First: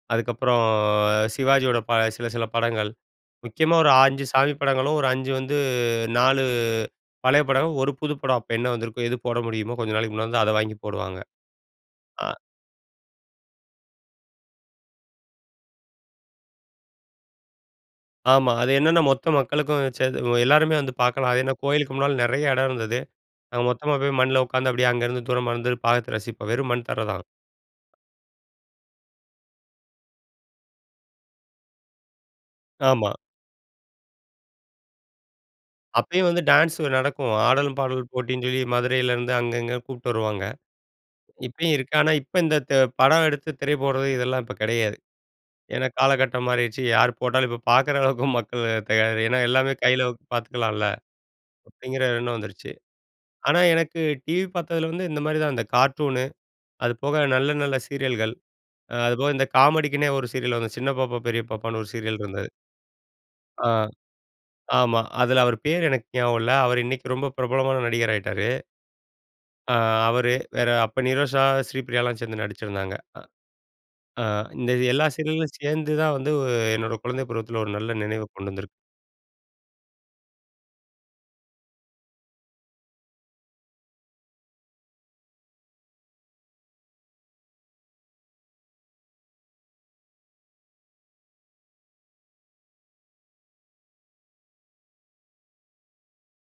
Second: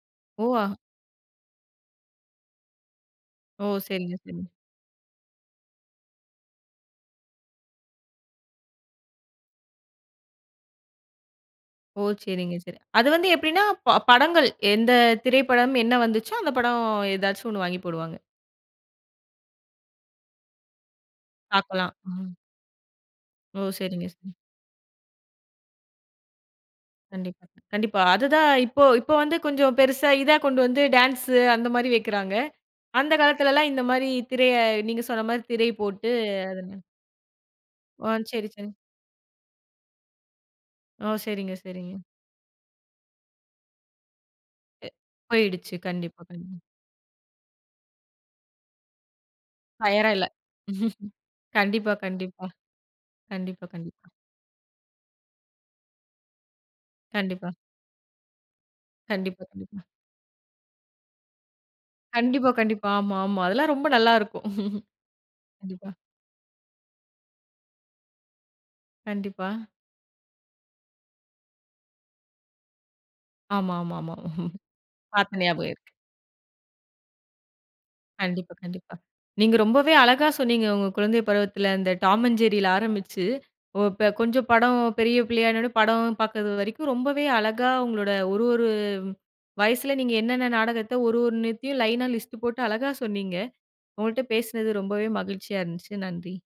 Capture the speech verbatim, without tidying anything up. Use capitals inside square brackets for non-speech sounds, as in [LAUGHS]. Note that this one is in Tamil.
ஓ! அதுக்கப்பறம் அ சிவாஜியோட ப சில சில படங்கள், ஓ! முக்கியமா ஒரு சரிங்க அஞ்சு சரிங்க. சாமி படங்களும் ஒரு அஞ்சு வந்து நாலு பழைய படம், ஒரு புது படம், அப்போ என்ன வந்துருக்கோ, எது போட முடியுமோ, கொஞ்ச நாளைக்கு முன்னால வந்த அத வாங்கி போடுவாங்க. ஓ! ஆ சரிங்க சரி. அது வந்து எப்டின்னா ப படங்கள் எந்த திரைப்படம் என்ன வந்துச்சோ, அந்த படம் ஏதாச்சும் ஒண்ணு வாங்கி போடுவாங்க. ஆமா, அது என்னான்னா, மொத்த மக்களுக்கும் சேந்து எல்லாருமே வந்து பாக்கலாம். அது ஏன்னா பாக்கலாம். கோயிலுக்கு முன்னாடி ம். நெறையா இடம் இருந்துது. ஓ! நாங்க மொத்தமா சரிங்க போயி சரிங்க. மண்ணுல உக்காந்து அப்படியே அங்கேருந்து, தூரமா இருந்து பாத்து ரசிப்போம், வெறும் மண் தர தான். கண்டிப்பா. கண்டிப்பா. அதுதான் இப்போ இப்போ வந்து கொஞ்சம் பெருசா இதா கொண்டு வந்து, டான்ஸு அந்த மாரி வைக்கிறாங்க. ஆமா. அந்த காலத்துலலாம் இந்த மாரி திரைய நீங்க சொன்ன மாரி திரை போட்டு அப்பயும் வந்து டான்ஸு அதன நடக்கும். ஆடலும் ஆ பாடலும் போட்டின்னு சரி சொல்லி சரி. மதுரைலேருந்து அங்க இங்க கூப்புட்டு வருவாங்க. ஓ! சரிங்க இப்பயும் இருக்கு, சரிங்க. ஆனா இப்ப இந்த த்த படம் எடுத்து திரை போடுறது, இதெல்லாம் இப்ப அ கிடையாது. போயிடுச்சு. ஏன்னா கண்டிப்பா காலகட்டம் கண்டி மாறிடுச்சு. யார் போட்டாலும் இப்ப பாக்குற அளவுக்கு மக்கள் தயார் ஏன்னா எல்லாமே கையில ஃபயரா இல்ல. பாத்துக்கலாம்ல! [LAUGHS] கண்டிப்பா அப்படிங்கிற எண்ணம் கண்டிப்பா. வந்துருச்சு. ஆனா கண்டிப்பா எனக்கு கண்டிப்பா. டிவி பாத்ததில வந்து இந்த மாதிரி தான், இந்த கார்ட்டூனு, அது போக நல்ல கண்டிப்பா. நல்ல சீரியல்கள், அ அது போக கண்டிப்பா இந்த கண்டிப்பா. காமெடிக்குன்னே ஒரு சீரியல் வந்து "சின்ன பாப்பா பெரிய பாப்பான்னு" ஒரு சீரியல் இருந்தது கண்டிப்பா கண்டிப்பா, ஆமா ஆமா. அ அதெல்லாம் ரொம்ப நல்லா இருக்கும். ஆமா. அதுல [LAUGHS] அவரு பேரு கண்டிப்பா. எனக்கு ஞாபகம் இல்ல அவரு இன்னைக்கு ரொம்ப பிரபலமான நடிகராயிட்டாரு. கண்டிப்பா. அ அவரு, வேற அப்ப நிரோஷா, ஸ்ரீபிரியா எல்லாம் சேந்து நடிச்சிருந்தாங்க. அ ஆமா ஆமா ஆமா. அ [CHUCKLES] இந்த எல்லா பாத்த சீரியலும் ஞாபகம் இருக்கு. சேந்து தான் வந்து, என்னோட குழந்தை பருவத்தில ஒரு நல்ல நினைவ கொண்டு கண்டிப்பா வந்திருக்கு. கண்டிப்பா. நீங்க ரொம்பவே அழகா சொன்னீங்க. உங்க குழந்தை பருவத்துல இந்த டாம் அண்ட் ஜெர்ரியில ஆரம்பிச்சு, ஓ இப்ப கொஞ்சம் படம் பெரிய பிள்ளையான உடனே படம் பாக்குறது வரைக்கும், ரொம்பவே அழகா, உங்களோட ஒரு ஒரு வயசுல நீங்க என்னென்ன நாடகத்தை, ஒரு ஒரு நேரத்தையும் லைனா லிஸ்ட்டு போட்டு அழகா சொன்னீங்க. உங்கள்ட்ட பேசுனது ரொம்பவே மகிழ்ச்சியா இருந்துச்சு நன்றி